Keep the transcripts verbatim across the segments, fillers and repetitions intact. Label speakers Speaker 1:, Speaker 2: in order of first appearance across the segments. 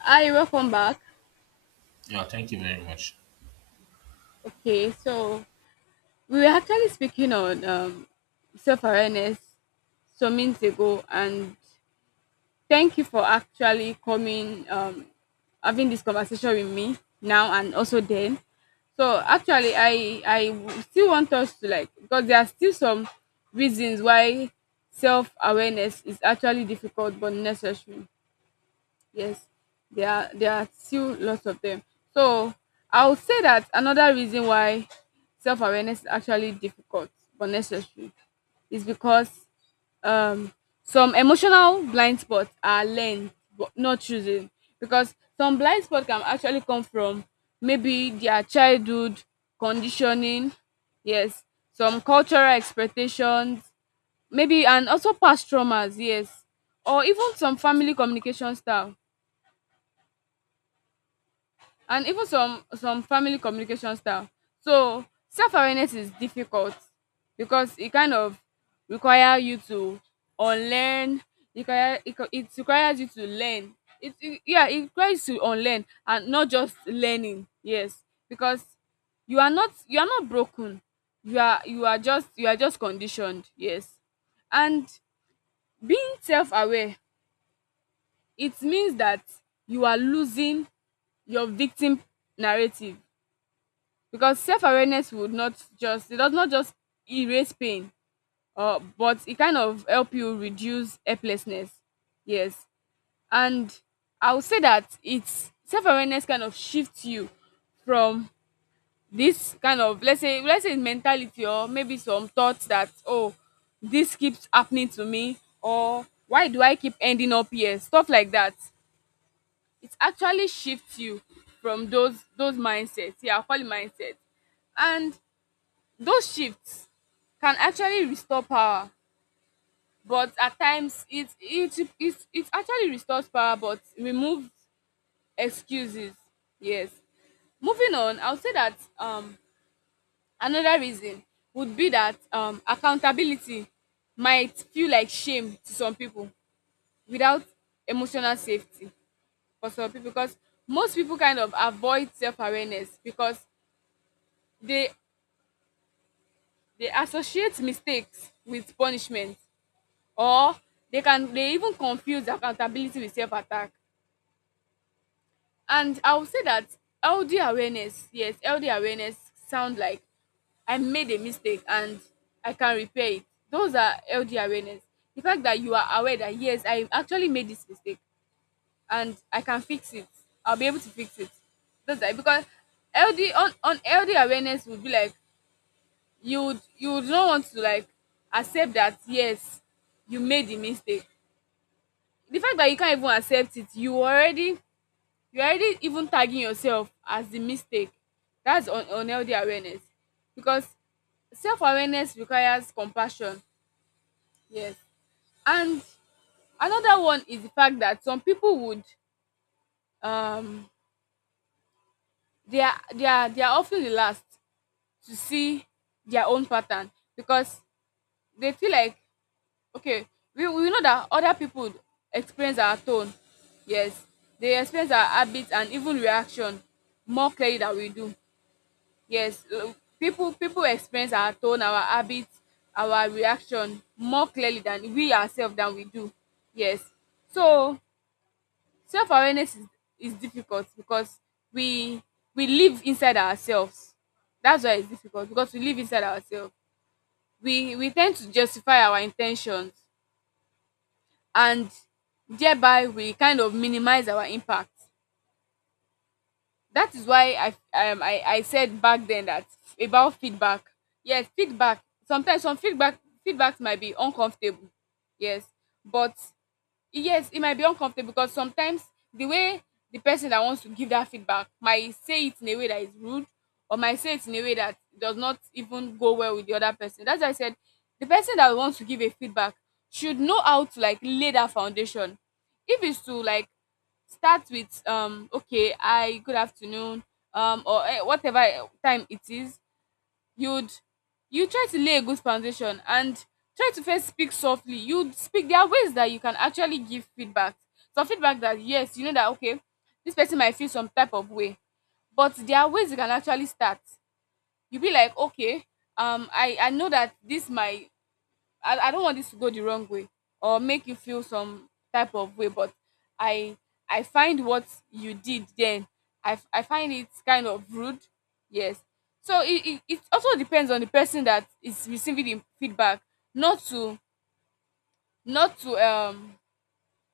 Speaker 1: Hi, welcome back.
Speaker 2: Yeah, thank you very much.
Speaker 1: Okay, so we were actually speaking on um, self awareness some minutes ago, and thank you for actually coming, um, having this conversation with me now and also then. So actually, I I w- still want us to like because there are still some reasons why self awareness is actually difficult but necessary. Yes, there are there are still lots of them. So I would say that another reason why self awareness is actually difficult but necessary is because um some emotional blind spots are learned but not chosen because some blind spots can actually come from maybe their childhood conditioning, yes, some cultural expectations maybe and also past traumas, yes, or even some family communication style and even some some family communication style. So self-awareness is difficult because it kind of require you to unlearn. It require it. co- it requires you to learn, it it yeah, it requires you to unlearn and not just learning, yes, because you are not you are not broken, you are you are just you are just conditioned, yes. And being self-aware, it means that you are losing your victim narrative because self-awareness would not just, it does not just erase pain, uh, but it kind of help you reduce helplessness, yes. And I would say that it's self-awareness kind of shifts you from this kind of, let's say let's say, mentality or maybe some thoughts that, oh, this keeps happening to me or why do I keep ending up here, stuff like that. It actually shifts you from those those mindsets, yeah, I call it mindset. And those shifts can actually restore power, but at times it it it it actually restores power but removes excuses. Yes. Moving on, I'll say that um another reason would be that um accountability might feel like shame to some people without emotional safety for some people because most people kind of avoid self-awareness because they they associate mistakes with punishment, or they can they even confuse accountability with self-attack. And I would say that ld awareness, yes, ld awareness sound like I made a mistake and I can repair it. Those are ld awareness, the fact that you are aware that, yes, I actually made this mistake and I can fix it, I'll be able to fix it. That's are because ld on, on ld awareness would be like you would, you would not want to like accept that, yes, you made the mistake. The fact that you can't even accept it, you already, you already even tagging yourself as the mistake, that's un unhealthy awareness because self awareness requires compassion, yes. And another one is the fact that some people would, um they are, they are they are of ten the last to see their own pattern because they feel like, okay, we we know that other people experience our tone, yes, they experience our habits and even reaction more clearly than we do. Yes, l- people people experience our tone, our habits, our reaction more clearly than we ourselves, than we do, yes. So self-awareness is, is difficult because we we live inside ourselves. That's why it's difficult, because we live inside ourselves, we we tend to justify our intentions and thereby we kind of minimize our impact. That is why I, um, I, I said back then that about feedback. Yes, feedback. Sometimes some feedback feedbacks might be uncomfortable. Yes. But yes, it might be uncomfortable because sometimes the way the person that wants to give that feedback might say it in a way that is rude or might say it in a way that does not even go well with the other person. That's why I said the person that wants to give a feedback should know how to like lay that foundation. If it's to like start with, um okay, I, good afternoon, um or eh, whatever eh, time it is, you'd you try to lay a good foundation and try to first speak softly. You would speak There are ways that you can actually give feedback, some feedback that, yes, you know that, okay, this person might feel some type of way, but there are ways you can actually start. You be like, okay, um i I know that this might, I, I don't want this to go the wrong way or make you feel some type of way, but i I find what you did then, i, f- I find it kind of rude, yes. So it, it, it also depends on the person that is receiving the feedback, not to, not to um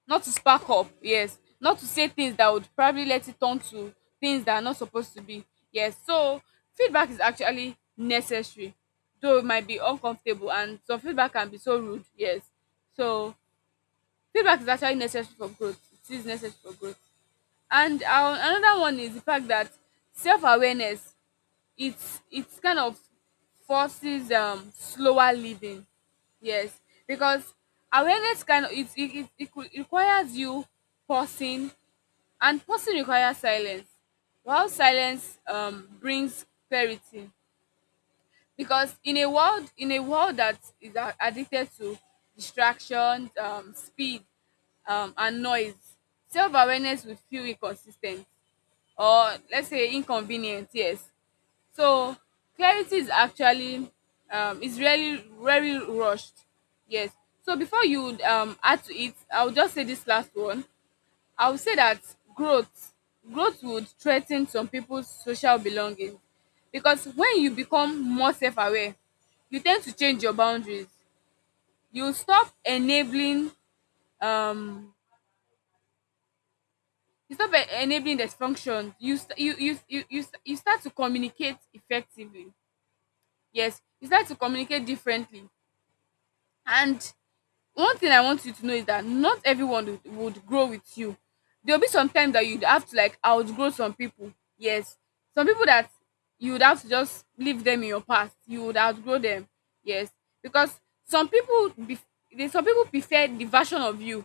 Speaker 1: not to spark up, yes, not to say things that would probably let it turn to things that are not supposed to be, yes. So feedback is actually necessary though it might be uncomfortable and some feedback can be so rude, yes. So feedback is actually necessary for growth, it is necessary for growth. And um another one is the fact that self-awareness, it's it's kind of forces um slower living, yes, because awareness kind of, it it, it, it could- requires you pausing, and pausing requires silence, while silence um brings clarity. Because in a world in a world that is a- addicted to distractions, um speed, um and noise, self-awareness will feel inconsistent or, let's say, inconvenient, yes. So clarity is actually, um is really very rushed. Yes. So before you um add to it, I'll just say this last one. I will say that growth growth would threaten some people's social belonging because when you become more self-aware, you tend to change your boundaries. You stop enabling, um you stop e- enabling dysfunction. You st- you you you you, st- You start to communicate effectively. Yes, you start to communicate differently. And one thing I want you to know is that not everyone would, would grow with you. There'll be some time that you'd have to like outgrow some people. Yes. Some people that you would have to just leave them in your past. You would outgrow them. Yes. Because some people be they- some people prefer the version of you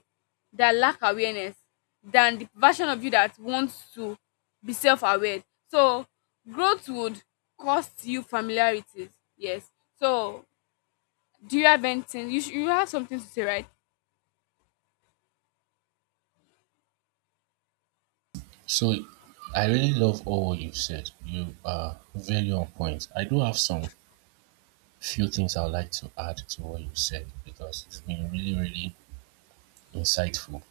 Speaker 1: that lack awareness than the version of you that wants to be self-aware. So growth would cost you familiarities. Yes. So do you have anything? You, sh- you have something to say, right?
Speaker 2: So I really love all what you've said. You are very on point. I do have some few things I would like to add to what you said because it's been really, really insightful.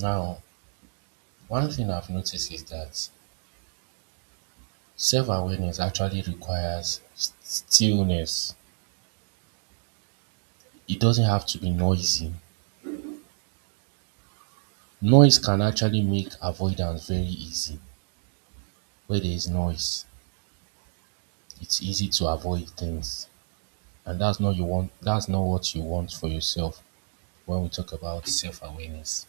Speaker 2: Now, one thing I've noticed is that self awareness actually requires s- stillness, it doesn't have to be noisy. Noise can actually make avoidance very easy. Where there is noise, it's easy to avoid things. And that's not you want that's not what you want for yourself when we talk about self awareness.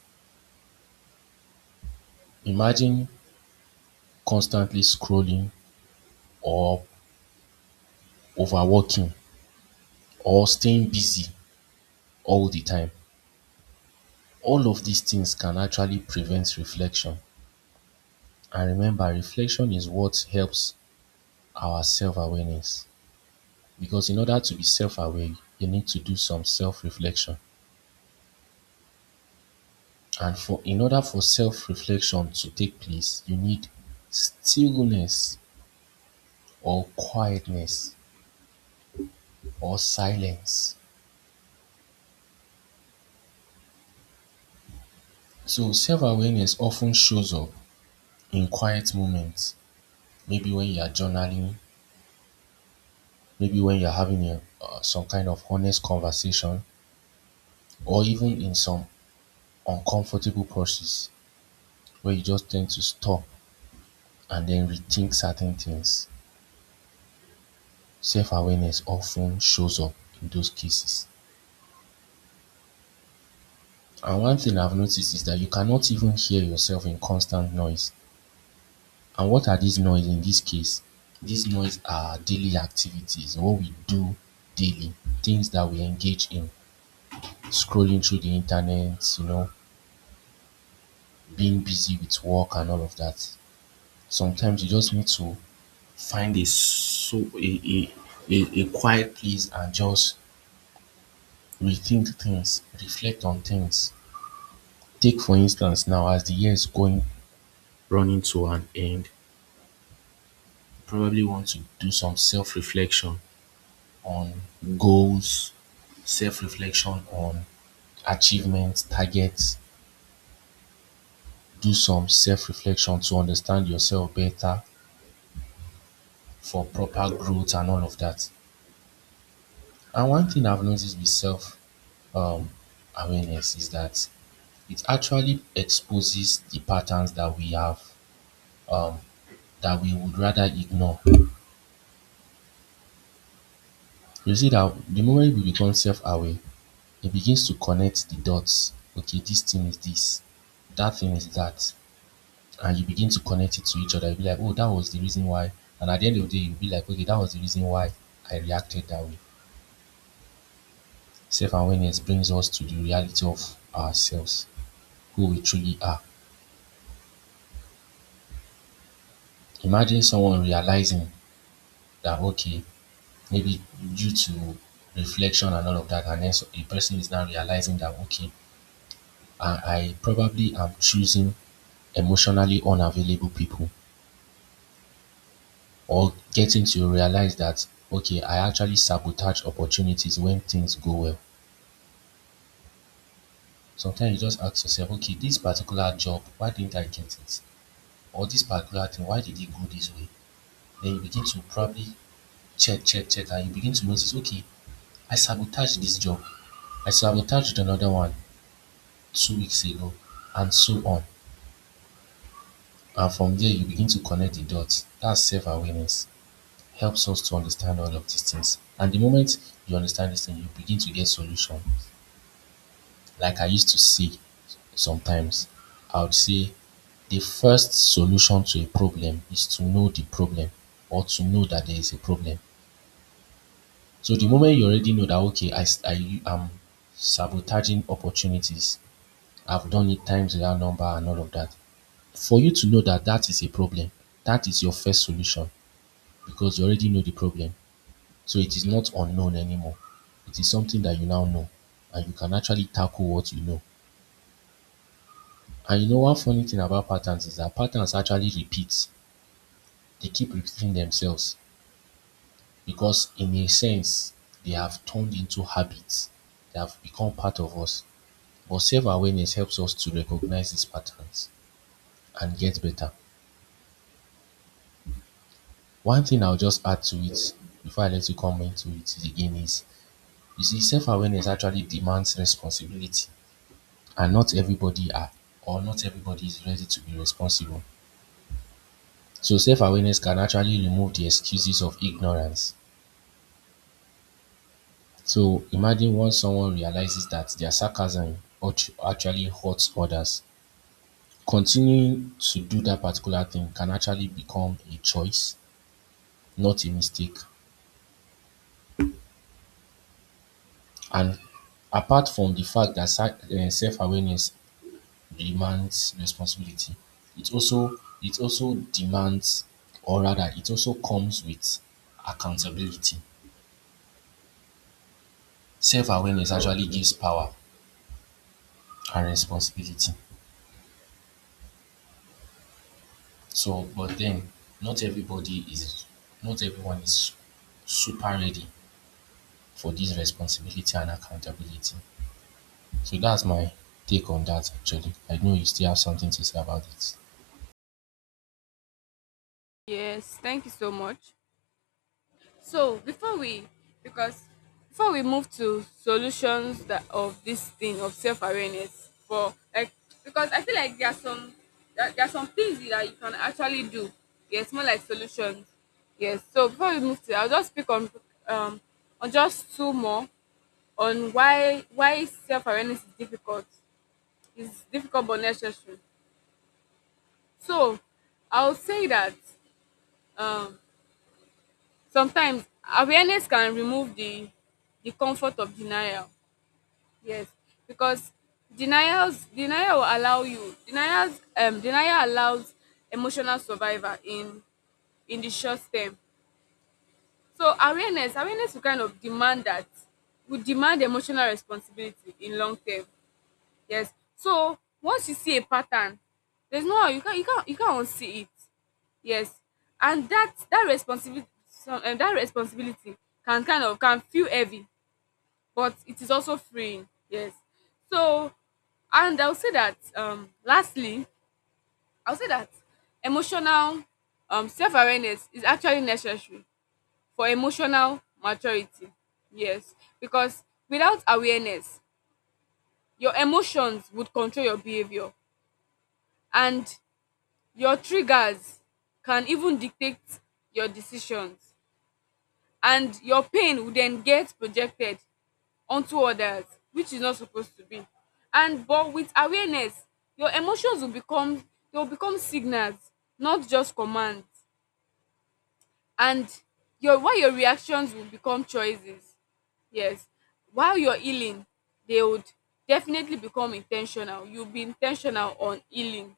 Speaker 2: Imagine constantly scrolling or overworking or staying busy all the time. All of these things can actually prevent reflection. And remember, reflection is what helps our self awareness. Because in order to be self aware, you need to do some self reflection. And for in order for self reflection to take place, you need stillness or quietness or silence. So self-awareness often shows up in quiet moments, maybe when you are journaling, maybe when you are having a, uh, some kind of honest conversation, or even in some uncomfortable process where you just tend to stop and then rethink certain things. Self-awareness often shows up in those cases. And one thing I've noticed is that you cannot even hear yourself in constant noise. And what are these noise in this case? These noise are daily activities, what we do daily, things that we engage in, scrolling through the internet, you know, being busy with work and all of that. Sometimes you just need to find a so a a, a, a quiet place and just rethink things, reflect on things. Take for instance now as the year is going running to an end, you probably want to do some self-reflection on goals, self reflection on achievements, targets. Do some self reflection to understand yourself better for proper growth and all of that. And one thing I've noticed with self um, awareness is that it actually exposes the patterns that we have um, that we would rather ignore. You see that the moment we become self-aware, it begins to connect the dots. Okay, this thing is this, that thing is that. And you begin to connect it to each other. You'll be like, oh, that was the reason why. And at the end of the day, you'll be like, okay, that was the reason why I reacted that way. Self awareness brings us to the reality of ourselves, who we truly are. Imagine someone realizing that, okay, maybe due to reflection and all of that, and then so- a person is now realizing that, okay, I, I probably am choosing emotionally unavailable people or getting to realize that, okay, I actually sabotage opportunities when things go well. Sometimes you just ask yourself, okay, this particular job, why didn't I get it? Or this particular thing, why did it go this way? Then you begin to probably check, check, check, and you begin to notice, okay, I sabotaged this job. I sabotaged another one two weeks ago, and so on. And from there, you begin to connect the dots. That's self awareness. Helps us to understand all of these things. And the moment you understand this thing, you begin to get solution. Like I used to say sometimes, I would say the first solution to a problem is to know the problem or to know that there is a problem. So the moment you already know that, okay, I, s- I am sabotaging opportunities, I've done it times without number and all of that. For you to know that that is a problem, that is your first solution because you already know the problem. So it is not unknown anymore. It is something that you now know and you can actually tackle what you know. And you know one funny thing about patterns is that patterns actually repeat. They keep repeating themselves because in a sense they have turned into habits. They have become part of us. But self-awareness helps us to recognize these patterns and get better. One thing I'll just add to it before I let you come into it again is you see self-awareness actually demands responsibility and not everybody are or not everybody is ready to be responsible. So self-awareness can actually remove the excuses of ignorance. So imagine once someone realizes that their sarcasm actu- actually hurts others, continuing to do that particular thing can actually become a choice, not a mistake. And apart from the fact that sa- eh, self-awareness demands responsibility, it also it also demands, or rather, it also comes with accountability. Self-awareness actually gives power and responsibility. So, but then not everybody is, not everyone is super ready for this responsibility and accountability. So that's my take on that actually. I know you still have something to say about it.
Speaker 1: Yes, thank you so much. So before we, because before we move to solutions that of this thing of self awareness for like, because I feel like there are some, there, there are some things that you can actually do. Yes, more like solutions. Yes. So before we move to, I'll just speak on um on just two more on why why self awareness is difficult. It's difficult but necessary. So I'll say that um sometimes awareness can remove the the comfort of denial, yes, because denials denial will allow you, denials um denial allows emotional survival in in the short term. So awareness awareness will kind of demand that, will demand emotional responsibility in long term, yes. So once you see a pattern, there's no how, you can't you can't you can't unsee it. Yes, and that, that responsibility, some um, that responsibility can kind of, can feel heavy, but it is also freeing. Yes. So, and I'll say that um lastly, I'll say that emotional um self-awareness is actually necessary for emotional maturity. Yes, because without awareness, your emotions would control your behavior, and your triggers can even dictate your decisions, and your pain will then get projected onto others, which is not supposed to be. And but with awareness your emotions will become, they will become signals, not just commands. And your, while your reactions will become choices, yes, while you're healing, they would definitely become intentional, you'll be intentional on healing.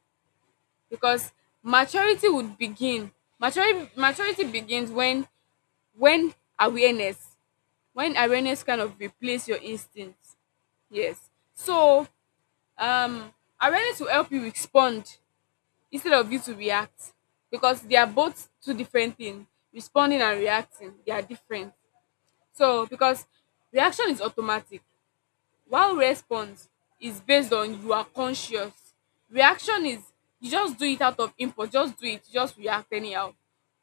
Speaker 1: Because maturity would begin maturity maturity begins when when awareness, when awareness kind of replace your instinct, yes. So um awareness will help you respond instead of you to react, because they are both two different things. Responding and reacting, they are different. So because reaction is automatic, while response is based on, you are conscious. Reaction is you just do it out of impulse, just do it, just react anyhow.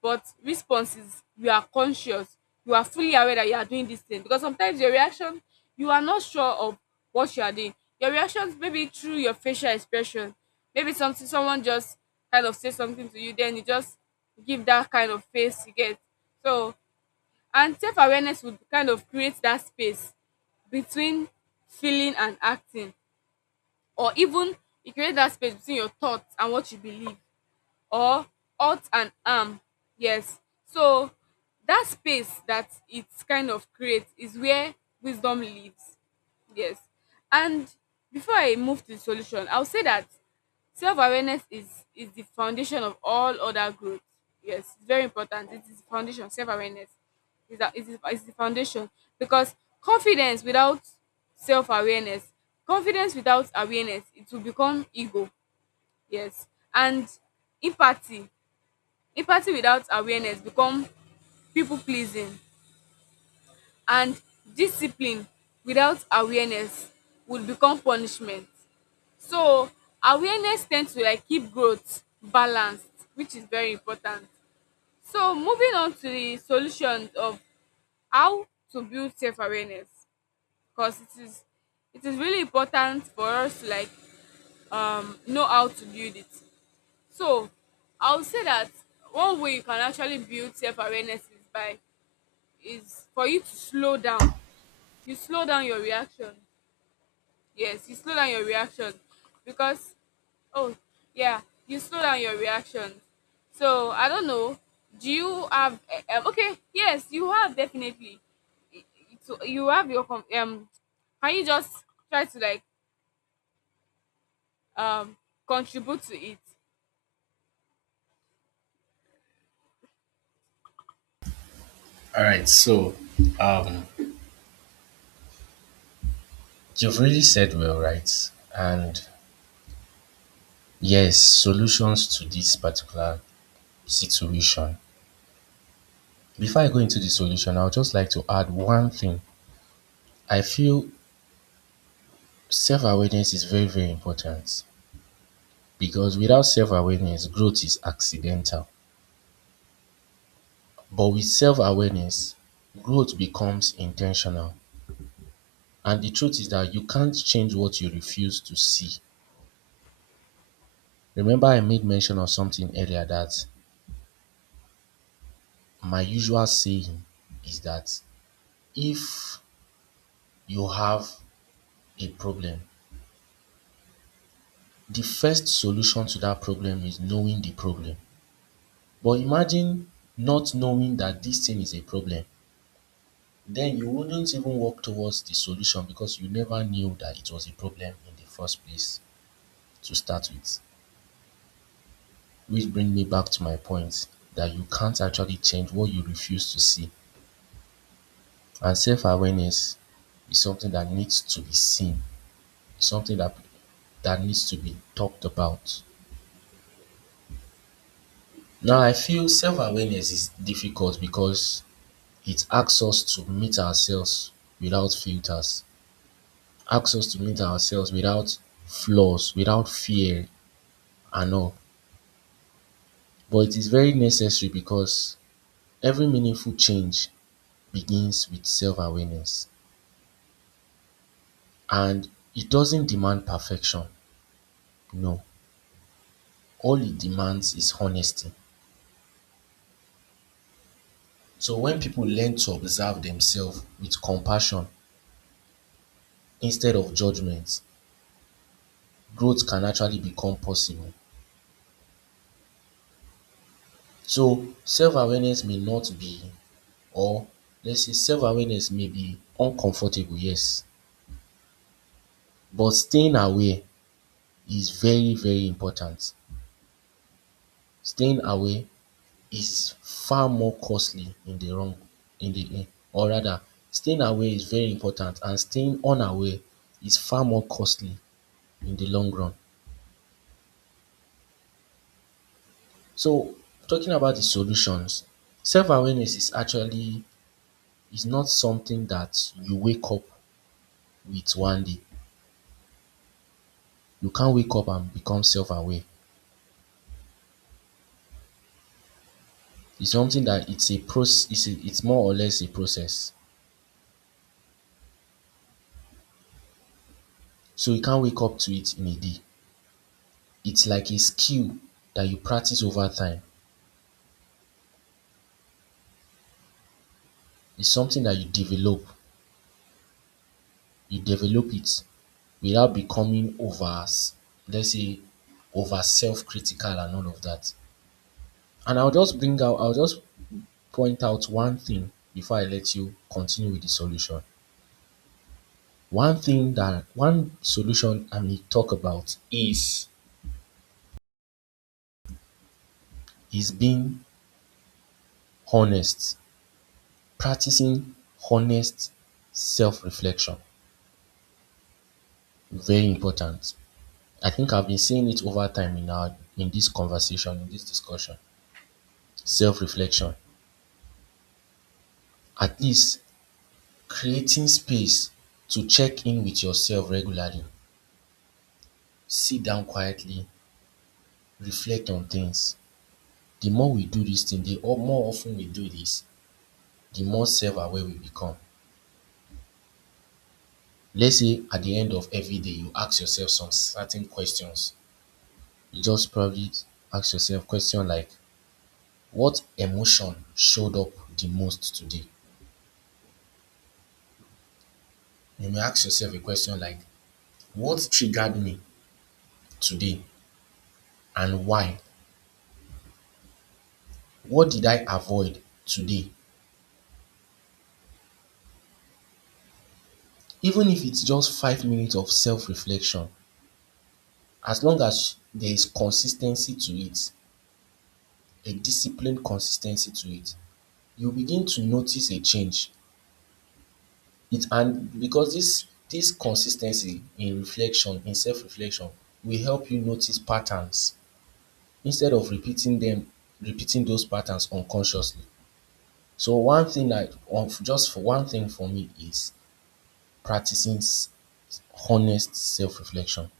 Speaker 1: But response is you are conscious, you are fully aware that you are doing this thing. Because sometimes your reaction, you are not sure of what you are doing. Your reactions, maybe through your facial expression, maybe something someone just kind of say something to you, then you just give that kind of face you get. So and self awareness would kind of create that space between feeling and acting, or even e create that space between your thoughts and what you believe, or ought and am. Yes. So that space that it kind of creates is where wisdom lives. Yes. And before I move to the solution, I'll say that self-awareness is is the foundation of all other growth. Yes, it's very important. It is the foundation. Self-awareness is that it is is the foundation because confidence without self-awareness, confidence without awareness, it will become ego. Yes, and empathy, empathy without awareness become people pleasing, and discipline without awareness would become punishment. So awareness tends to like keep growth balanced, which is very important. So moving on to the solutions of how to build self awareness because it is it is really important for us to like um know how to build it. So I would say that one way you can actually build self awareness is by is for you to slow down. You slow down your reaction. Yes, you slow down your reaction because oh yeah, you slow down your reaction. So I don't know. Do you have eh, eh, okay? Yes, you have definitely. I- i- So you have your com- um. Can you just try to like um contribute to it?
Speaker 2: All right, so um, you've really said well, right? And yes, solutions to this particular situation. Before I go into the solution, I would just like to add one thing. I feel self awareness is very, very important. Because without self-awareness, growth is accidental. But with self-awareness, growth becomes intentional. And the truth is that you can't change what you refuse to see. Remember, I made mention of something earlier that my usual saying is that if you have a problem, the first solution to that problem is knowing the problem. But imagine not knowing that this thing is a problem then you wouldn't even work towards the solution because you never knew that it was a problem in the first place to start with. Which brings me back to my point that you can't actually change what you refuse to see. And self awareness is something that needs to be seen, something that that needs to be talked about. Now I feel self awareness is difficult because it asks us to meet ourselves without filters, asks us to meet ourselves without flaws, without fear, and all. But it is very necessary because every meaningful change begins with self awareness and it doesn't demand perfection. No, all it demands is honesty. So when people learn to observe themselves with compassion instead of judgment, growth can actually become possible. So self awareness may not be, or let's say self awareness may be uncomfortable, yes, but staying aware is very, very important. Staying away is far more costly in the wrong in the, or rather, staying away is very important and staying unaware is far more costly in the long run. So talking about the solutions, self-awareness is actually is not something that you wake up with one day. You can't wake up and become self-aware. It's something that it's a proc it's a it's more or less a process. So you can't wake up to it in a day. It's like a skill that you practice over time. It's something that you develop. You develop it without becoming over, let's say, over self critical and all of that. And I'll just bring out, I'll just point out one thing before I let you continue with the solution. One thing that, one solution I may talk about is, is, being honest, practicing honest self reflection. Very important. I think I've been saying it over time in our, in this conversation, in this discussion. Self-reflection at least creating space to check in with yourself regularly. Sit down quietly, reflect on things. The more we do this thing, the o- more often we do this, the more self-aware we become. Let's say at the end of every day, you ask yourself some certain questions. You just probably ask yourself question like, what emotion showed up the most today? You may ask yourself a question like, what triggered me today and why? What did I avoid today? Even if it's just five minutes of self reflection, as long as there is consistency to it, a disciplined consistency to it, you begin to notice a change. It and because this this consistency in reflection, in self reflection, will help you notice patterns instead of repeating them, repeating those patterns unconsciously. So one thing I, just for one thing for me is practicing honest self reflection.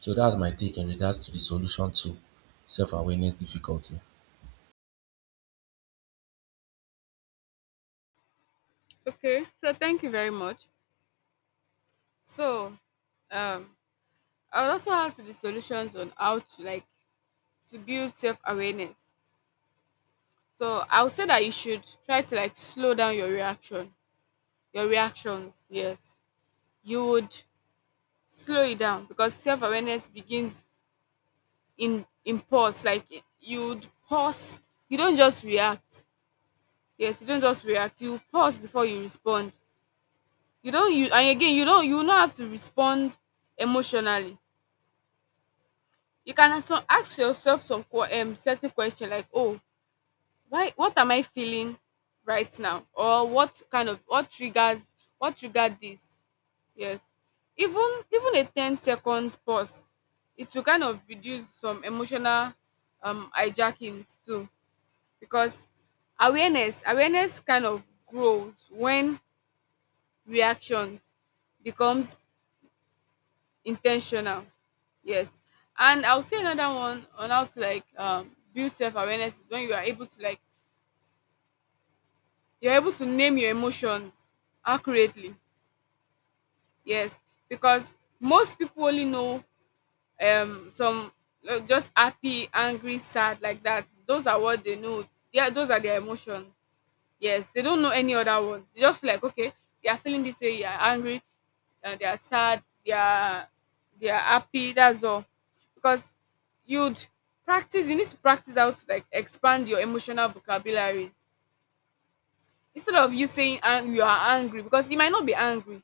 Speaker 2: So that's my take in regards to the solution to self awareness difficulty.
Speaker 1: Okay. So thank you very much. So um I would also have to the solutions on how to like to build self-awareness. So I'll say that you should try to like slow down your reaction, your reactions. Yes, you would slow it down because self-awareness begins in in pause. Like, you'd pause, you don't just react. Yes, you don't just react, you pause before you respond. You don't you and again, you don't, you will not have to respond emotionally. You can also ask yourself some que- um, certain question like, oh, why, what am I feeling right now? Or what kind of, what triggers, what triggered this? Yes. Even even a ten seconds pause, it will kind of reduce some emotional um hijackings too. Because awareness awareness kind of grows when reactions becomes intentional. Yes. And I'll say another one on how to like um build self awareness is when you are able to like you're able to name your emotions accurately. Yes. Because most people only know um some uh, just happy, angry, sad, like that, those are what they know. Yeah, those are their emotions. Yes, they don't know any other ones. They just feel like, okay, they are feeling this way, they are angry, uh, they are sad, they are, they are happy, that's all. Because you'd practice, you need to practice how to like expand your emotional vocabularies instead of you saying and you are angry because you might not be angry.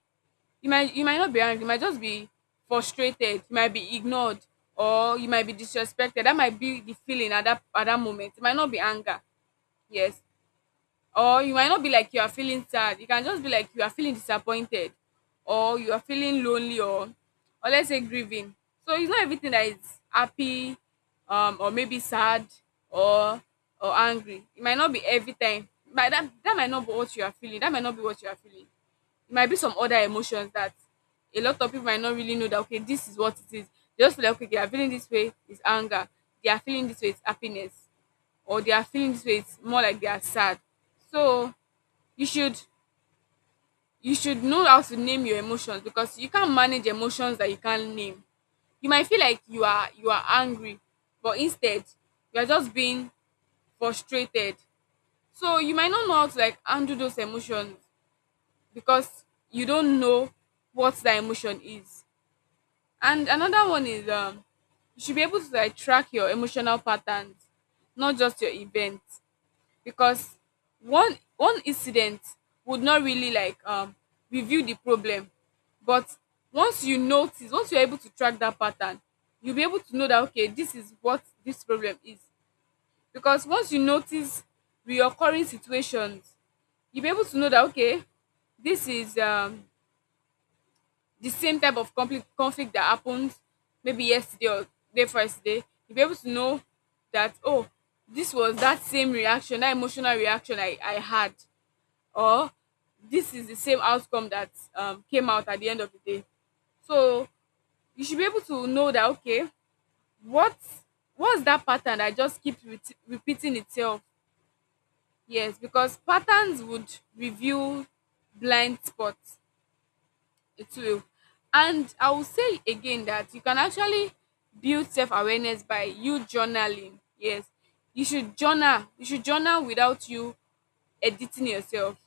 Speaker 1: You might you might not be angry, you might just be frustrated, you might be ignored, or you might be disrespected. That might be the feeling at that, at that moment. It might not be anger. Yes. Or you might not be like you are feeling sad, you can just be like you are feeling disappointed, or you are feeling lonely, or or let's say grieving. So it's not everything that is happy um or maybe sad or or angry. It might not be every time, but that, that might not be what you are feeling, that might not be what you are feeling. It might be some other emotions that a lot of people might not really know that, okay, this is what it is. They just feel like, okay, they are feeling this way is anger, they are feeling this way is happiness, or they are feeling this way it's more like they are sad. So you should you should know how to name your emotions because you can't manage emotions that you can't name. You might feel like you are you are angry, but instead you are just being frustrated. So you might not know how to like handle those emotions because you don't know what that emotion is. And another one is, um you should be able to like track your emotional patterns, not just your events. Because one one incident would not really like um reveal the problem. But once you notice, once you're able to track that pattern, you'll be able to know that, okay, this is what this problem is. Because once you notice reoccurring situations, you'll be able to know that, okay, this is um the same type of conflict conflict that happened maybe yesterday or day before yesterday. You'll be able to know that, oh, this was that same reaction, that emotional reaction i i had. Or this is the same outcome that um, came out at the end of the day. So you should be able to know that, okay, what, what's that pattern that just keeps re- repeating itself. Yes, because patterns would reveal blind spots. It will. And I will say again that you can actually build self-awareness by you journaling. Yes, you should journal. You should journal without you editing yourself.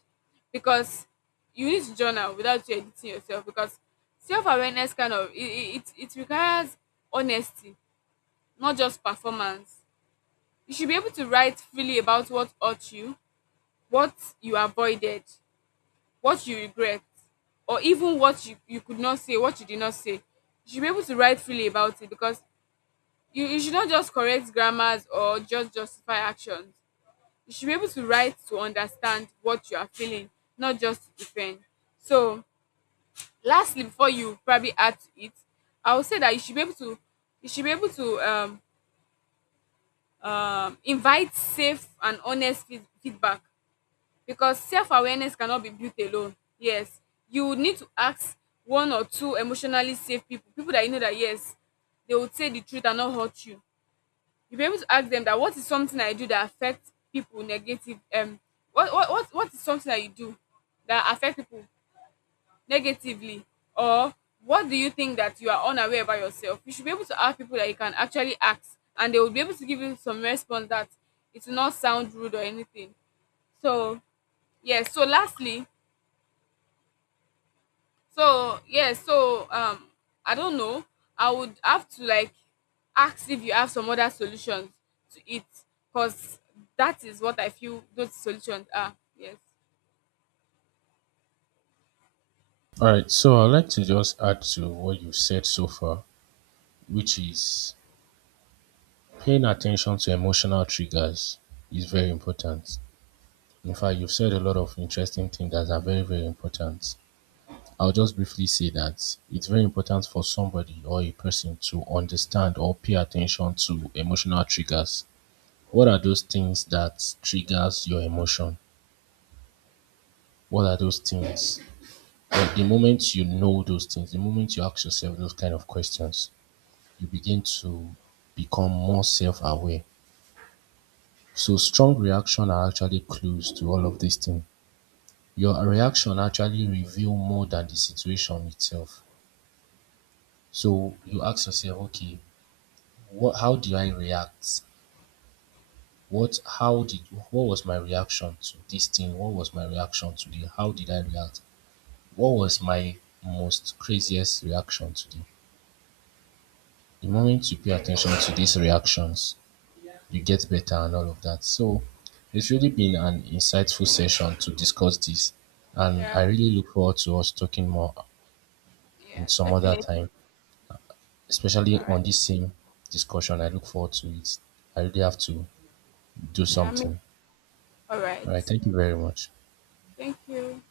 Speaker 1: Because you need to journal without you editing yourself because self-awareness kind of it, it, it requires honesty, not just performance. You should be able to write freely about what hurt you, what you avoided, what you regret, or even what you, you could not say what you did not say. You should be able to write freely about it because you, you should not just correct grammars or just justify actions. You should be able to write to understand what you are feeling, not just to defend. So, lastly, before you probably add to it, I would say that you should be able to you should be able to um, um, invite safe and honest feed- feedback because self awareness cannot be built alone. Yes, you would need to ask one or two emotionally safe people, people that you know that, yes, they will say the truth and not hurt you. You'll be able to ask them that, what is something I do that affects people negative um what what what, what is something that you do that affect people negatively, or what do you think that you are unaware about yourself? You should be able to ask people that you can actually ask and they will be able to give you some response that it will not sound rude or anything. So yes, so lastly, So yes, so um, I don't know. I would have to like ask if you have some other solutions to it, cause that is what I feel those solutions are. Yes.
Speaker 2: All right, so I'd like to just add to what you said so far, which is paying attention to emotional triggers is very important. In fact, you've said a lot of interesting things that are very, very important. I'll just briefly say that it's very important for somebody or a person to understand or pay attention to emotional triggers. What are those things that triggers your emotion? What are those things? But the moment you know those things, the moment you ask yourself those kind of questions, you begin to become more self aware. So, strong reaction are actually clues to all of these things. Your reaction actually reveal more than the situation itself. So, you ask yourself, okay, what, how did I react? What, how did, what was my reaction to this thing? What was my reaction today? How did I react? What was my most craziest reaction today? The moment you pay attention to these reactions, you get better and all of that. So it's really been an insightful session to discuss this, and
Speaker 1: Yeah.
Speaker 2: I really look forward to us talking more in
Speaker 1: Yeah,
Speaker 2: some other
Speaker 1: definitely.
Speaker 2: time,
Speaker 1: All
Speaker 2: especially on
Speaker 1: right.
Speaker 2: this same discussion. I look forward to it. I really have to do
Speaker 1: Yeah, I mean,
Speaker 2: something.
Speaker 1: all right.
Speaker 2: All right, thank you very much.
Speaker 1: Thank you.